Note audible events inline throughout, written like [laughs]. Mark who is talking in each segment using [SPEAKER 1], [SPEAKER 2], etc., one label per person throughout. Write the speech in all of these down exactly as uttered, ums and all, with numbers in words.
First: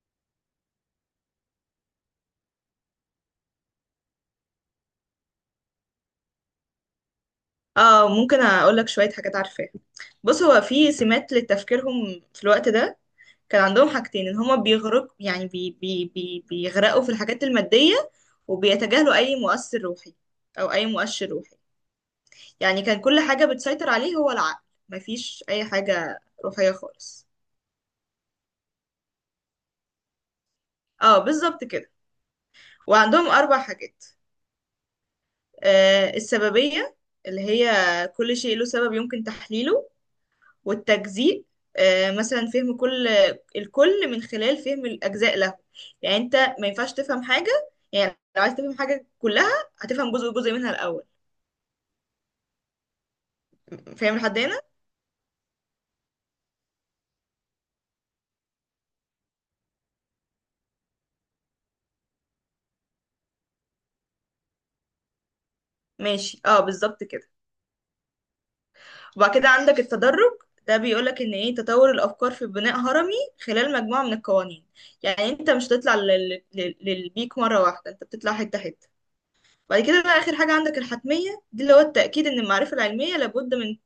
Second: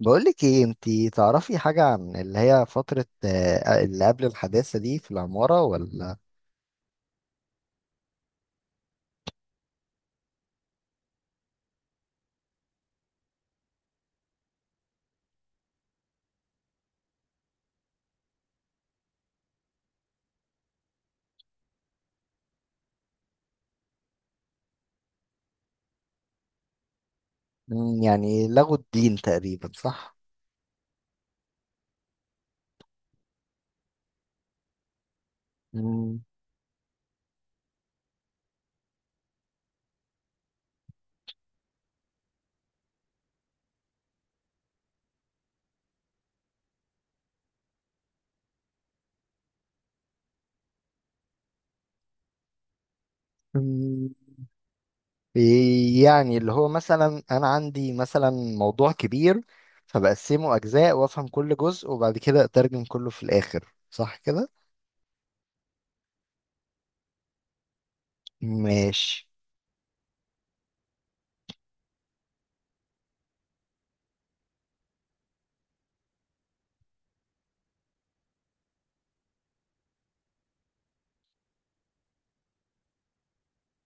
[SPEAKER 1] بقولك ايه، انتي تعرفي حاجة عن اللي هي فترة آه، اللي قبل الحداثة دي في العمارة ولا؟
[SPEAKER 2] اه، ممكن اقول لك شويه حاجات عارفاها. بص، هو في سمات لتفكيرهم في الوقت ده. كان عندهم حاجتين ان هما بيغرق يعني بي بي بي بيغرقوا في الحاجات الماديه، وبيتجاهلوا اي مؤثر روحي او اي مؤشر روحي. يعني كان كل حاجه بتسيطر عليه هو العقل، مفيش اي حاجه روحيه خالص.
[SPEAKER 1] مم، يعني لغوا الدين تقريبا، صح؟
[SPEAKER 2] اه، بالظبط كده. وعندهم اربع حاجات. آه
[SPEAKER 1] مم.
[SPEAKER 2] السببيه، اللي هي كل شيء له سبب يمكن تحليله. والتجزيء، آه، مثلا فهم كل الكل من خلال فهم الأجزاء له. يعني أنت ما ينفعش تفهم حاجة، يعني لو عايز تفهم حاجة كلها هتفهم جزء جزء منها الأول.
[SPEAKER 1] مم.
[SPEAKER 2] فاهم لحد هنا؟
[SPEAKER 1] إيه؟ يعني اللي هو مثلا انا عندي مثلا موضوع كبير، فبقسمه اجزاء وافهم كل جزء وبعد كده اترجم كله في الاخر، صح كده؟
[SPEAKER 2] ماشي، اه، بالظبط كده.
[SPEAKER 1] ماشي.
[SPEAKER 2] وبعد كده عندك التدرج. ده بيقولك ان ايه تطور الافكار في بناء هرمي خلال مجموعه من القوانين. يعني انت مش هتطلع لل... لل... للبيك مره واحده، انت بتطلع حته حته. بعد كده بقى اخر حاجه عندك الحتميه، دي اللي هو التاكيد ان المعرفه العلميه لابد من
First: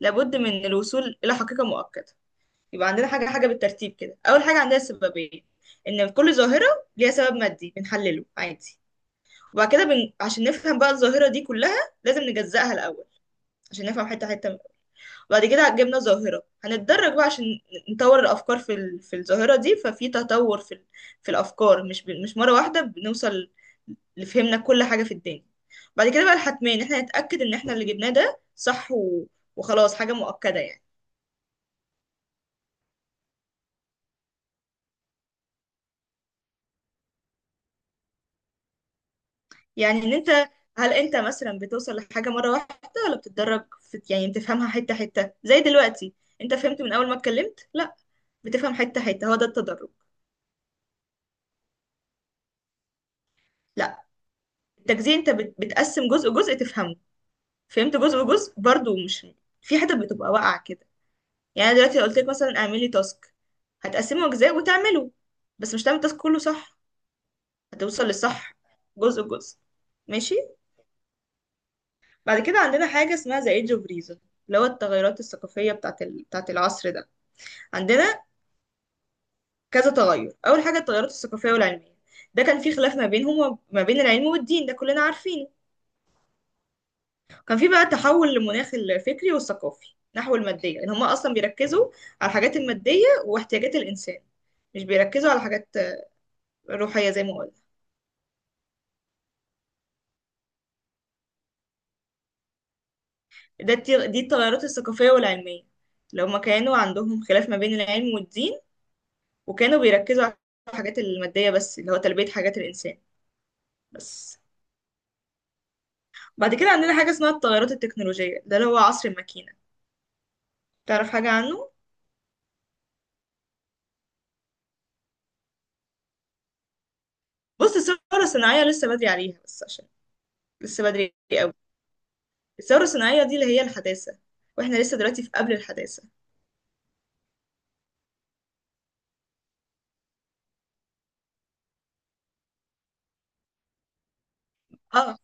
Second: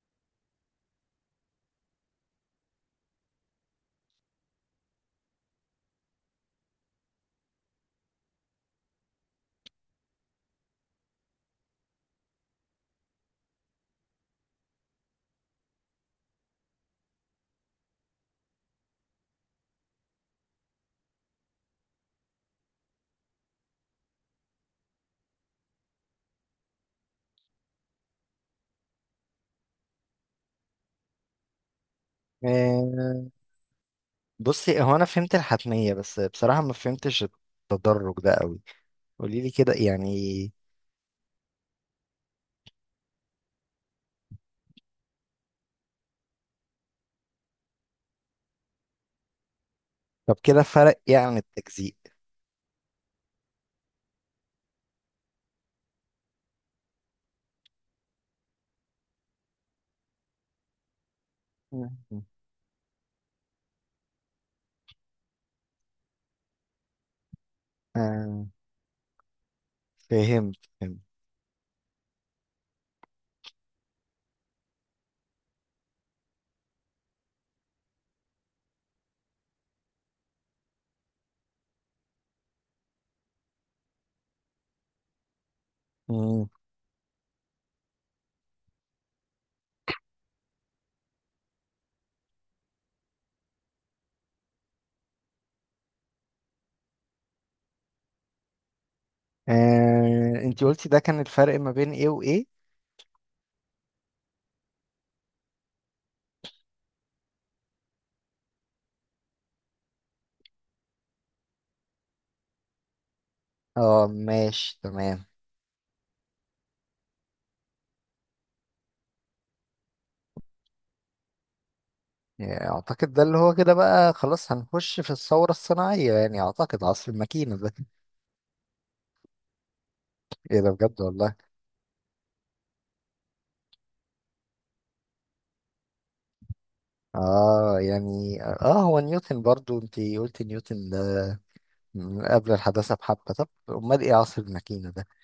[SPEAKER 2] لابد من الوصول الى حقيقه مؤكده. يبقى عندنا حاجة حاجة بالترتيب كده. أول حاجة عندنا السببية، إن كل ظاهرة ليها سبب مادي بنحلله عادي. وبعد كده بن... عشان نفهم بقى الظاهرة دي كلها لازم نجزأها الأول، عشان نفهم حتة حتة منها. وبعد كده جبنا ظاهرة، هنتدرج بقى عشان نطور الأفكار في ال... في الظاهرة دي، ففي تطور في ال... في الأفكار، مش ب... مش مرة واحدة بنوصل لفهمنا كل حاجة في الدنيا. بعد كده بقى الحتمين، إحنا نتأكد إن إحنا اللي جبناه ده صح و... وخلاص حاجة مؤكدة يعني.
[SPEAKER 1] آه. بصي، هو انا فهمت الحتمية بس بصراحة ما فهمتش التدرج ده قوي. قوليلي كده
[SPEAKER 2] يعني ان انت
[SPEAKER 1] يعني.
[SPEAKER 2] هل انت مثلا بتوصل لحاجه مره واحده، ولا بتتدرج في يعني بتفهمها حته حته؟ زي دلوقتي، انت فهمت من اول ما اتكلمت؟ لا، بتفهم حته حته، هو ده التدرج.
[SPEAKER 1] طب كده فرق ايه عن التجزيء؟
[SPEAKER 2] لا، التجزئه انت بت... بتقسم جزء جزء تفهمه. فهمت جزء جزء برضو، مش في حته بتبقى واقعه كده. يعني أنا دلوقتي لو قلت
[SPEAKER 1] مم.
[SPEAKER 2] لك مثلا اعملي تاسك، هتقسمه اجزاء وتعمله، بس مش هتعمل التاسك كله صح، هتوصل
[SPEAKER 1] آه،
[SPEAKER 2] للصح جزء جزء. ماشي.
[SPEAKER 1] فهمت، فهمت.
[SPEAKER 2] بعد كده عندنا حاجه اسمها ذا ايدج اوف ريزون، اللي هو التغيرات الثقافيه بتاعت ال... بتاعت العصر ده. عندنا كذا تغير. اول حاجه التغيرات الثقافيه والعلميه، ده كان في خلاف ما بينهم وما بين العلم والدين، ده كلنا عارفينه.
[SPEAKER 1] مم.
[SPEAKER 2] كان في بقى تحول لمناخ الفكري والثقافي نحو الماديه، ان هم اصلا بيركزوا على الحاجات الماديه واحتياجات الانسان، مش بيركزوا على حاجات روحيه زي ما قلنا.
[SPEAKER 1] آه، انتي قلتي ده كان الفرق ما بين ايه وايه؟
[SPEAKER 2] ده التي- دي التغيرات الثقافيه والعلميه، لو ما كانوا عندهم خلاف ما بين العلم والدين، وكانوا بيركزوا على الحاجات الماديه بس، اللي هو تلبيه حاجات الانسان
[SPEAKER 1] اه،
[SPEAKER 2] بس.
[SPEAKER 1] ماشي، تمام.
[SPEAKER 2] بعد كده عندنا حاجه اسمها التغيرات التكنولوجيه، ده اللي هو عصر الماكينه. تعرف حاجة عنه؟
[SPEAKER 1] يعني اعتقد ده اللي هو كده بقى خلاص هنخش في الثورة الصناعية، يعني اعتقد عصر الماكينة ده.
[SPEAKER 2] بص، الثورة الصناعية لسه بدري عليها، بس عشان
[SPEAKER 1] [laughs] ايه ده؟
[SPEAKER 2] لسه
[SPEAKER 1] بجد
[SPEAKER 2] بدري
[SPEAKER 1] والله.
[SPEAKER 2] قوي. الثورة الصناعية دي اللي هي الحداثة، واحنا لسه دلوقتي في قبل الحداثة.
[SPEAKER 1] اه، يعني اه هو نيوتن، برضو انتي قلتي نيوتن ده من قبل الحداثة بحبة. طب امال ايه عصر الماكينة ده؟
[SPEAKER 2] اه،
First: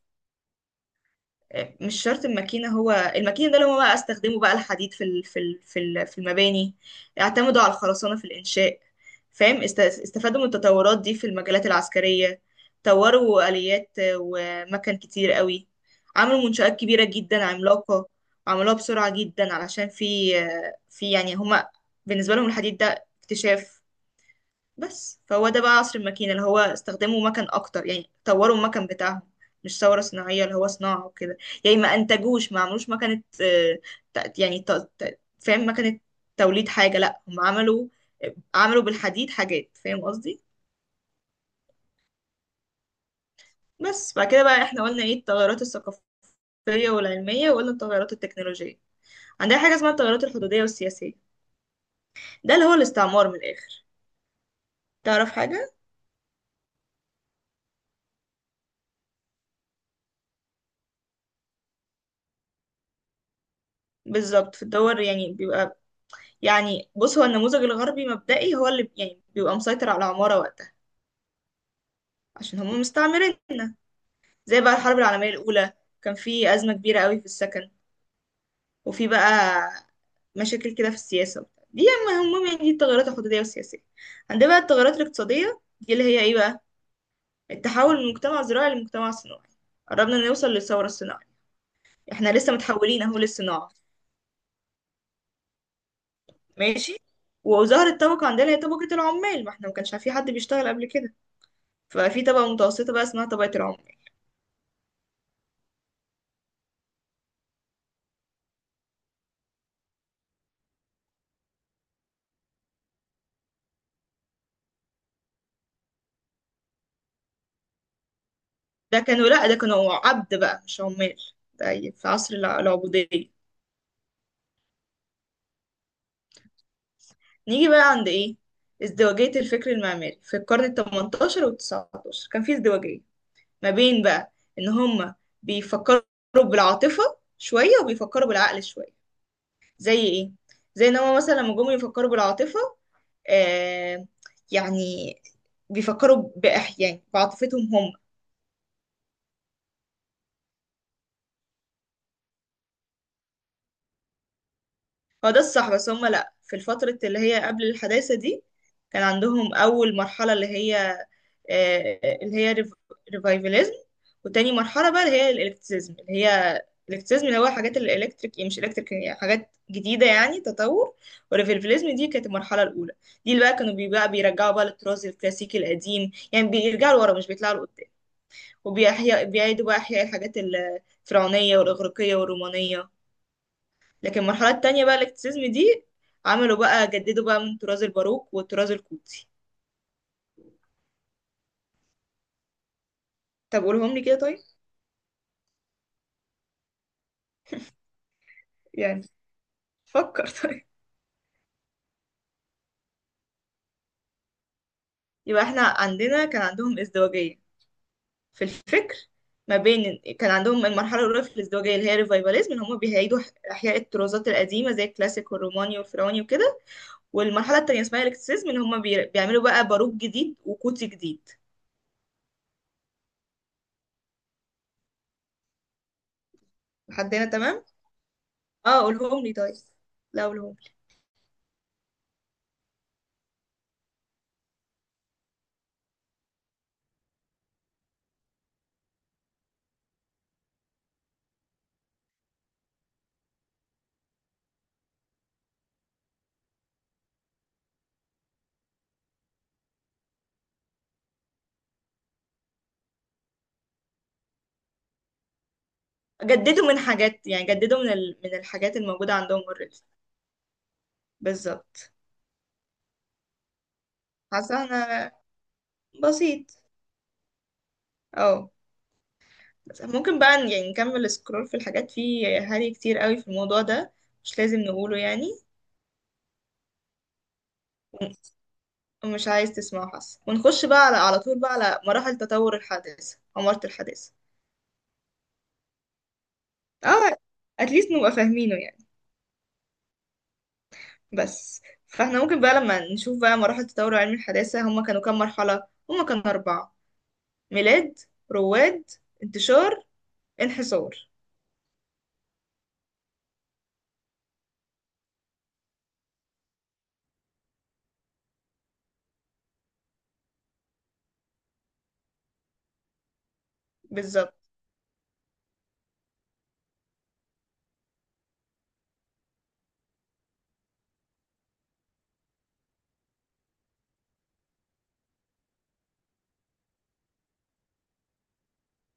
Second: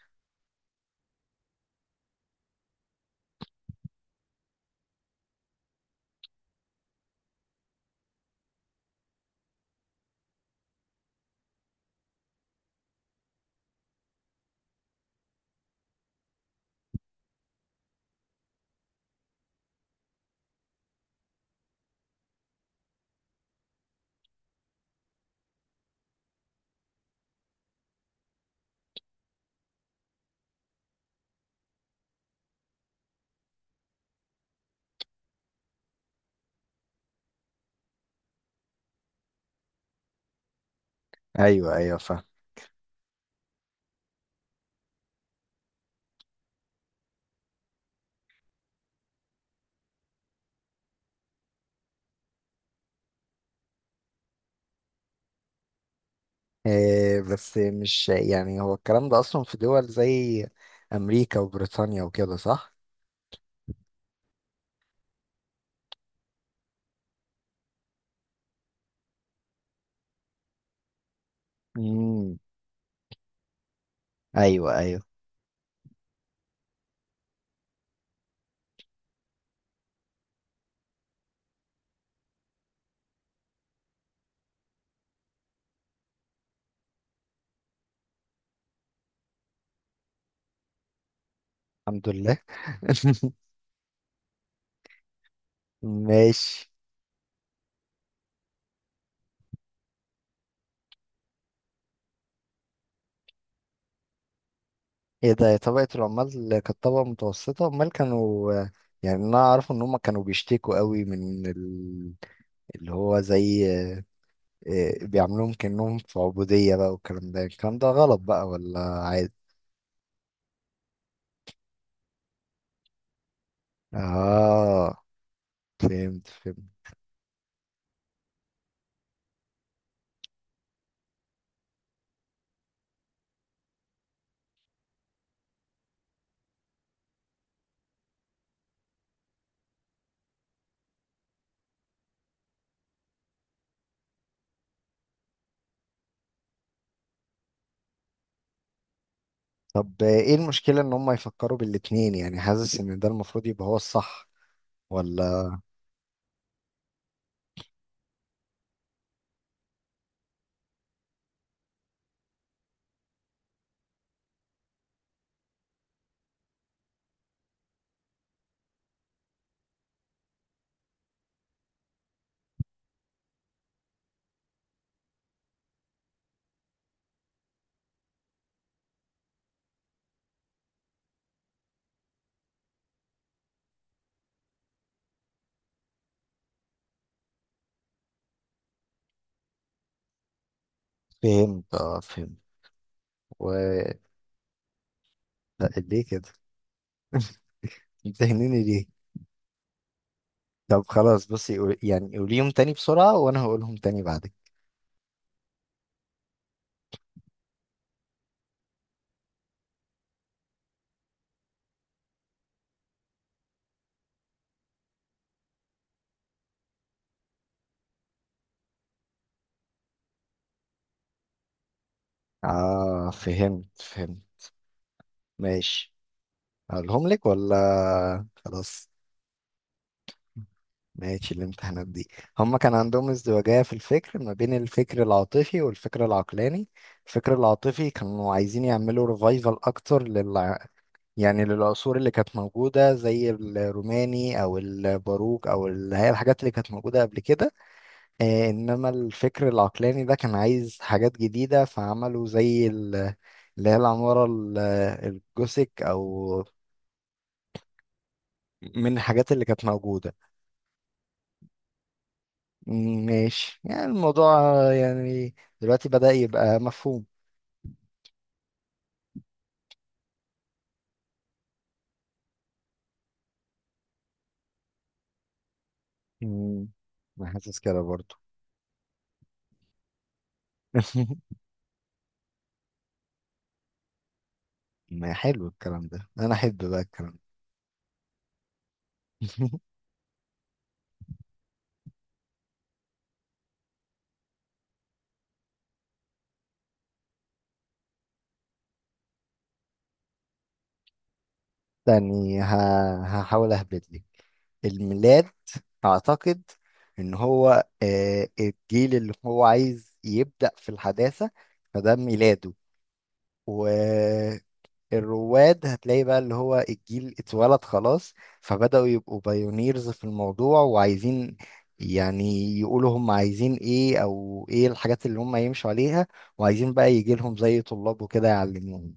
[SPEAKER 2] مش شرط الماكينة، هو الماكينة ده اللي هما بقى استخدموا بقى الحديد في ال- في ال- في ال- في المباني. اعتمدوا على الخرسانة في الإنشاء، فاهم؟ است- استفادوا من التطورات دي في المجالات العسكرية، طوروا آليات ومكن كتير قوي، عملوا منشآت كبيرة جدا عملاقة، عملوها بسرعة جدا. علشان في في يعني هما بالنسبة لهم الحديد ده اكتشاف بس. فهو ده بقى عصر الماكينة، اللي هو استخدموا مكن أكتر، يعني طوروا المكن بتاعهم، مش ثورة صناعية اللي هو صناعة وكده. يعني ما أنتجوش، ما عملوش مكنة آه، ت- يعني ت- ت- فاهم؟ مكنة توليد حاجة، لأ، هم عملوا، عملوا بالحديد حاجات، فاهم قصدي؟
[SPEAKER 1] ايوه، ايوه، فاهم.
[SPEAKER 2] بس بعد كده بقى احنا قلنا ايه، التغيرات الثقافية والعلمية، وقلنا التغيرات التكنولوجية. عندنا حاجة اسمها التغيرات الحدودية والسياسية، ده اللي هو الاستعمار من الآخر. تعرف حاجة؟
[SPEAKER 1] آه، بس مش يعني، هو الكلام ده أصلا في دول زي أمريكا وبريطانيا وكده، صح؟
[SPEAKER 2] بالظبط، في الدول يعني بيبقى، يعني بص، هو النموذج الغربي مبدئي هو اللي يعني بيبقى مسيطر على العمارة وقتها،
[SPEAKER 1] مم.
[SPEAKER 2] عشان هم مستعمريننا. زي بقى
[SPEAKER 1] أيوه،
[SPEAKER 2] الحرب
[SPEAKER 1] أيوه.
[SPEAKER 2] العالمية الأولى، كان في أزمة كبيرة قوي في السكن، وفي بقى مشاكل كده في السياسة وبتاع. دي، أما هم، يعني دي التغيرات الحدودية والسياسية. عندنا بقى التغيرات الاقتصادية، دي اللي هي إيه بقى، التحول من مجتمع زراعي لمجتمع صناعي. قربنا نوصل للثورة الصناعية،
[SPEAKER 1] الحمد
[SPEAKER 2] احنا
[SPEAKER 1] لله.
[SPEAKER 2] لسه متحولين أهو
[SPEAKER 1] [laughs]
[SPEAKER 2] للصناعة.
[SPEAKER 1] ماشي.
[SPEAKER 2] ماشي. وظهرت طبقة عندنا هي طبقة العمال، ما احنا ما كانش في حد بيشتغل قبل كده، ففي طبقة متوسطة بقى اسمها طبقة العمال.
[SPEAKER 1] ايه ده؟ طبقة العمال كانت طبقة متوسطة؟ امال كانوا، يعني انا اعرف ان هم كانوا بيشتكوا قوي من ال- اللي هو زي آه، آه، بيعملوهم كأنهم في عبودية بقى، والكلام ده الكلام ده غلط بقى ولا
[SPEAKER 2] ده كانوا
[SPEAKER 1] عادي؟
[SPEAKER 2] لأ، ده كانوا عبد بقى مش عمال، ده في عصر الع- العبودية.
[SPEAKER 1] اه، فهمت، فهمت.
[SPEAKER 2] نيجي بقى عند ايه، ازدواجية الفكر المعماري في القرن التمنتاشر والتسعتاشر. كان في ازدواجية ما بين بقى ان هما بيفكروا بالعاطفة شوية، وبيفكروا بالعقل شوية. زي ايه؟ زي ان هما مثلا لما جم يفكروا بالعاطفة آه يعني بيفكروا بأح يعني بعاطفتهم هم.
[SPEAKER 1] طب ايه المشكلة ان هم يفكروا بالاتنين؟ يعني حاسس ان ده المفروض يبقى هو الصح،
[SPEAKER 2] هو ده
[SPEAKER 1] ولا؟
[SPEAKER 2] الصح، بس هما لأ، في الفترة اللي هي قبل الحداثة دي كان عندهم أول مرحلة اللي هي آه، اللي هي ريف- ريفايفاليزم، وتاني مرحلة بقى اللي هي الإلكتريزم اللي هي الإلكتريزم، اللي هو حاجات الإلكتريك، مش إلكتريك، يعني حاجات جديدة، يعني تطور. والريفايفاليزم دي كانت المرحلة الأولى، دي اللي بقى كانوا بي- بقى بيرجعوا بقى للطراز الكلاسيكي القديم، يعني بيرجعوا لورا مش بيطلعوا لقدام، وبيحيا بيعيدوا بقى إحياء الحاجات الفرعونية والإغريقية والرومانية. لكن المرحلة التانية بقى الاكتسيزم دي، عملوا بقى جددوا بقى من طراز الباروك والطراز القوطي.
[SPEAKER 1] فهمت، اه، فهمت. و.
[SPEAKER 2] طب قولهم لي كده، طيب.
[SPEAKER 1] لا، ليه كده؟ [laughs] بتهنيني ليه؟
[SPEAKER 2] يعني فكر. [laughs] طيب،
[SPEAKER 1] طب خلاص، بصي، قول- يعني قوليهم تاني بسرعة وانا هقولهم تاني بعدك.
[SPEAKER 2] يبقى احنا عندنا كان عندهم ازدواجية في الفكر، ما بين كان عندهم المرحلة الأولى في الازدواجية اللي هي الريفايفاليزم، اللي هم بيعيدوا ح- إحياء الطرازات القديمة زي الكلاسيك والروماني والفرعوني وكده، والمرحلة التانية اسمها الاكتسيزم، اللي هم بي- بيعملوا بقى باروك جديد وقوطي جديد.
[SPEAKER 1] اه، فهمت، فهمت. ماشي. هقولهم
[SPEAKER 2] لحد هنا
[SPEAKER 1] لك
[SPEAKER 2] تمام؟
[SPEAKER 1] ولا
[SPEAKER 2] اه،
[SPEAKER 1] خلاص؟
[SPEAKER 2] قولهم لي طيب. لا، قولهم.
[SPEAKER 1] ماشي. الامتحانات دي، هما كان عندهم ازدواجية في الفكر ما بين الفكر العاطفي والفكر العقلاني. الفكر العاطفي كانوا عايزين يعملوا ريفايفل اكتر لل يعني للعصور اللي كانت موجودة زي الروماني أو الباروك أو ال- هي الحاجات اللي كانت موجودة قبل كده. آه، إنما الفكر العقلاني ده كان عايز حاجات جديدة، فعملوا زي ال- اللي هي العمارة ال- الجوثيك أو،
[SPEAKER 2] جددوا من حاجات، يعني جددوا من ال... من الحاجات
[SPEAKER 1] من
[SPEAKER 2] الموجودة
[SPEAKER 1] الحاجات
[SPEAKER 2] عندهم
[SPEAKER 1] اللي كانت
[SPEAKER 2] اوريدي.
[SPEAKER 1] موجودة.
[SPEAKER 2] بالظبط.
[SPEAKER 1] م- ماشي، يعني الموضوع،
[SPEAKER 2] حاسة
[SPEAKER 1] آه،
[SPEAKER 2] انا.
[SPEAKER 1] يعني دلوقتي بدأ
[SPEAKER 2] بسيط.
[SPEAKER 1] يبقى مفهوم.
[SPEAKER 2] اه، بس ممكن بقى ن- يعني نكمل سكرول في الحاجات، في هري كتير قوي في الموضوع ده، مش لازم نقوله يعني،
[SPEAKER 1] م. أنا حاسس كده برضو.
[SPEAKER 2] ومش عايز تسمعه، حاسة. ونخش بقى على على طول
[SPEAKER 1] [laughs]
[SPEAKER 2] بقى على مراحل تطور الحادثة عمارة الحادثة.
[SPEAKER 1] ما حلو الكلام ده، أنا أحب بقى
[SPEAKER 2] اه،
[SPEAKER 1] الكلام
[SPEAKER 2] اتليست نبقى فاهمينه يعني.
[SPEAKER 1] ده. [laughs]
[SPEAKER 2] بس، فاحنا ممكن بقى لما نشوف بقى مراحل تطور علم الحداثة، هما كانوا كام مرحلة؟ هما كانوا أربعة: ميلاد، رواد، انتشار، انحسار.
[SPEAKER 1] يعني ه- هحاول اهبط لك الميلاد. اعتقد ان هو آه، الجيل اللي هو عايز يبدأ في الحداثة، فده ميلاده.
[SPEAKER 2] بالظبط،
[SPEAKER 1] والرواد هتلاقي بقى اللي هو الجيل اتولد خلاص، فبدأوا يبقوا بايونيرز في الموضوع، وعايزين، يعني، يقولوا هم عايزين ايه او ايه الحاجات اللي هم يمشوا عليها، وعايزين بقى يجي لهم زي طلاب وكده يعلموهم.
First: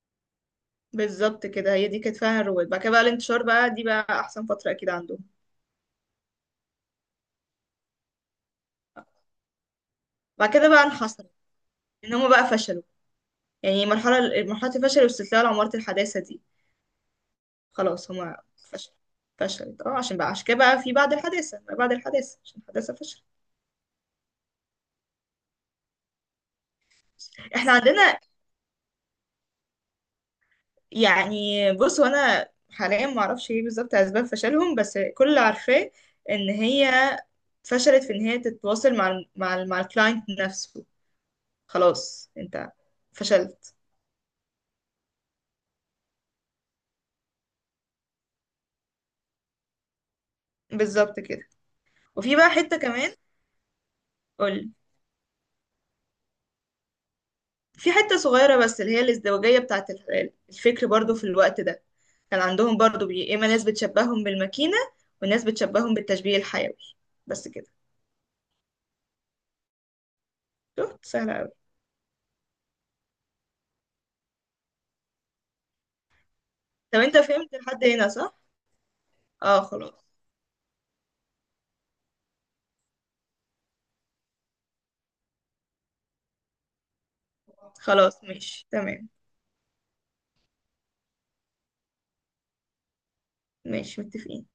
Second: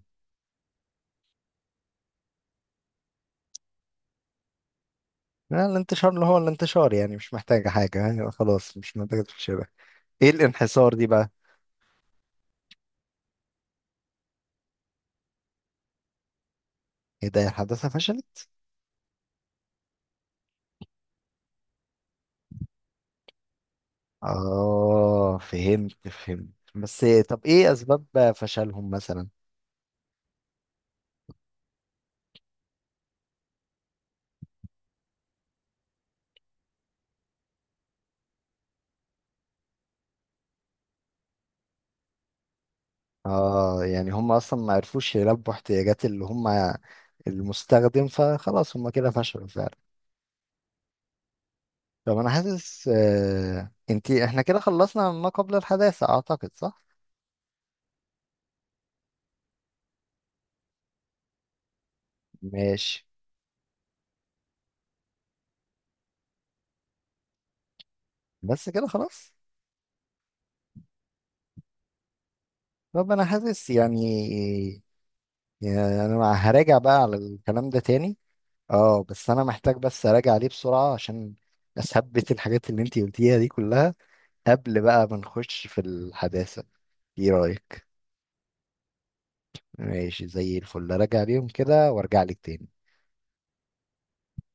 [SPEAKER 2] بالظبط كده، هي دي كانت فيها الرواد. بعد كده بقى الانتشار بقى، دي بقى احسن فتره اكيد عندهم.
[SPEAKER 1] لا، الانتشار اللي هو الانتشار، يعني مش محتاجة حاجة، يعني خلاص مش محتاجة تشبه. ايه
[SPEAKER 2] بعد كده بقى
[SPEAKER 1] الانحسار دي
[SPEAKER 2] انحصروا،
[SPEAKER 1] بقى؟
[SPEAKER 2] ان هم بقى فشلوا، يعني مرحله مرحله الفشل واستسلام لعماره الحداثه دي.
[SPEAKER 1] ايه ده؟ الحداثة
[SPEAKER 2] خلاص، هم
[SPEAKER 1] فشلت؟
[SPEAKER 2] فشل، فشلت. اه، عشان بقى عشان كده بقى في بعد الحداثه ما بعد الحداثه، عشان الحداثه فشل.
[SPEAKER 1] اه، فهمت، فهمت. بس طب ايه
[SPEAKER 2] احنا
[SPEAKER 1] اسباب
[SPEAKER 2] عندنا،
[SPEAKER 1] فشلهم مثلا؟
[SPEAKER 2] يعني بص، وانا حاليا ما اعرفش ايه بالظبط اسباب فشلهم، بس كل اللي عارفاه ان هي فشلت في ان هي تتواصل مع ال مع ال مع الكلاينت نفسه. خلاص انت فشلت.
[SPEAKER 1] اه، يعني هم اصلا ما عرفوش يلبوا احتياجات اللي هم المستخدم، فخلاص هم كده فشلوا فعلا.
[SPEAKER 2] بالظبط كده.
[SPEAKER 1] طب انا
[SPEAKER 2] وفي بقى حتة
[SPEAKER 1] حاسس،
[SPEAKER 2] كمان.
[SPEAKER 1] آه انتي احنا كده
[SPEAKER 2] قولي.
[SPEAKER 1] خلصنا ما قبل الحداثة، اعتقد، صح؟
[SPEAKER 2] في حتة صغيرة بس، اللي هي الازدواجية بتاعة ال- الفكر برضو في الوقت ده. كان عندهم
[SPEAKER 1] ماشي.
[SPEAKER 2] برضو بي... إما ناس بتشبههم بالماكينة، وناس بتشبههم بالتشبيه الحيوي، بس كده.
[SPEAKER 1] بس كده خلاص.
[SPEAKER 2] شفت؟ سهلة أوي.
[SPEAKER 1] طب انا حاسس يعني، يعني انا هراجع
[SPEAKER 2] طب
[SPEAKER 1] بقى على
[SPEAKER 2] انت فهمت
[SPEAKER 1] الكلام ده
[SPEAKER 2] لحد هنا،
[SPEAKER 1] تاني.
[SPEAKER 2] صح؟
[SPEAKER 1] اه، بس انا
[SPEAKER 2] اه،
[SPEAKER 1] محتاج
[SPEAKER 2] خلاص،
[SPEAKER 1] بس اراجع عليه بسرعة عشان اثبت الحاجات اللي انتي قلتيها دي كلها قبل بقى ما نخش في الحداثة، ايه رأيك؟
[SPEAKER 2] خلاص ماشي تمام.
[SPEAKER 1] ماشي، زي الفل، اراجع عليهم كده وارجع لك تاني.
[SPEAKER 2] ماشي، متفقين.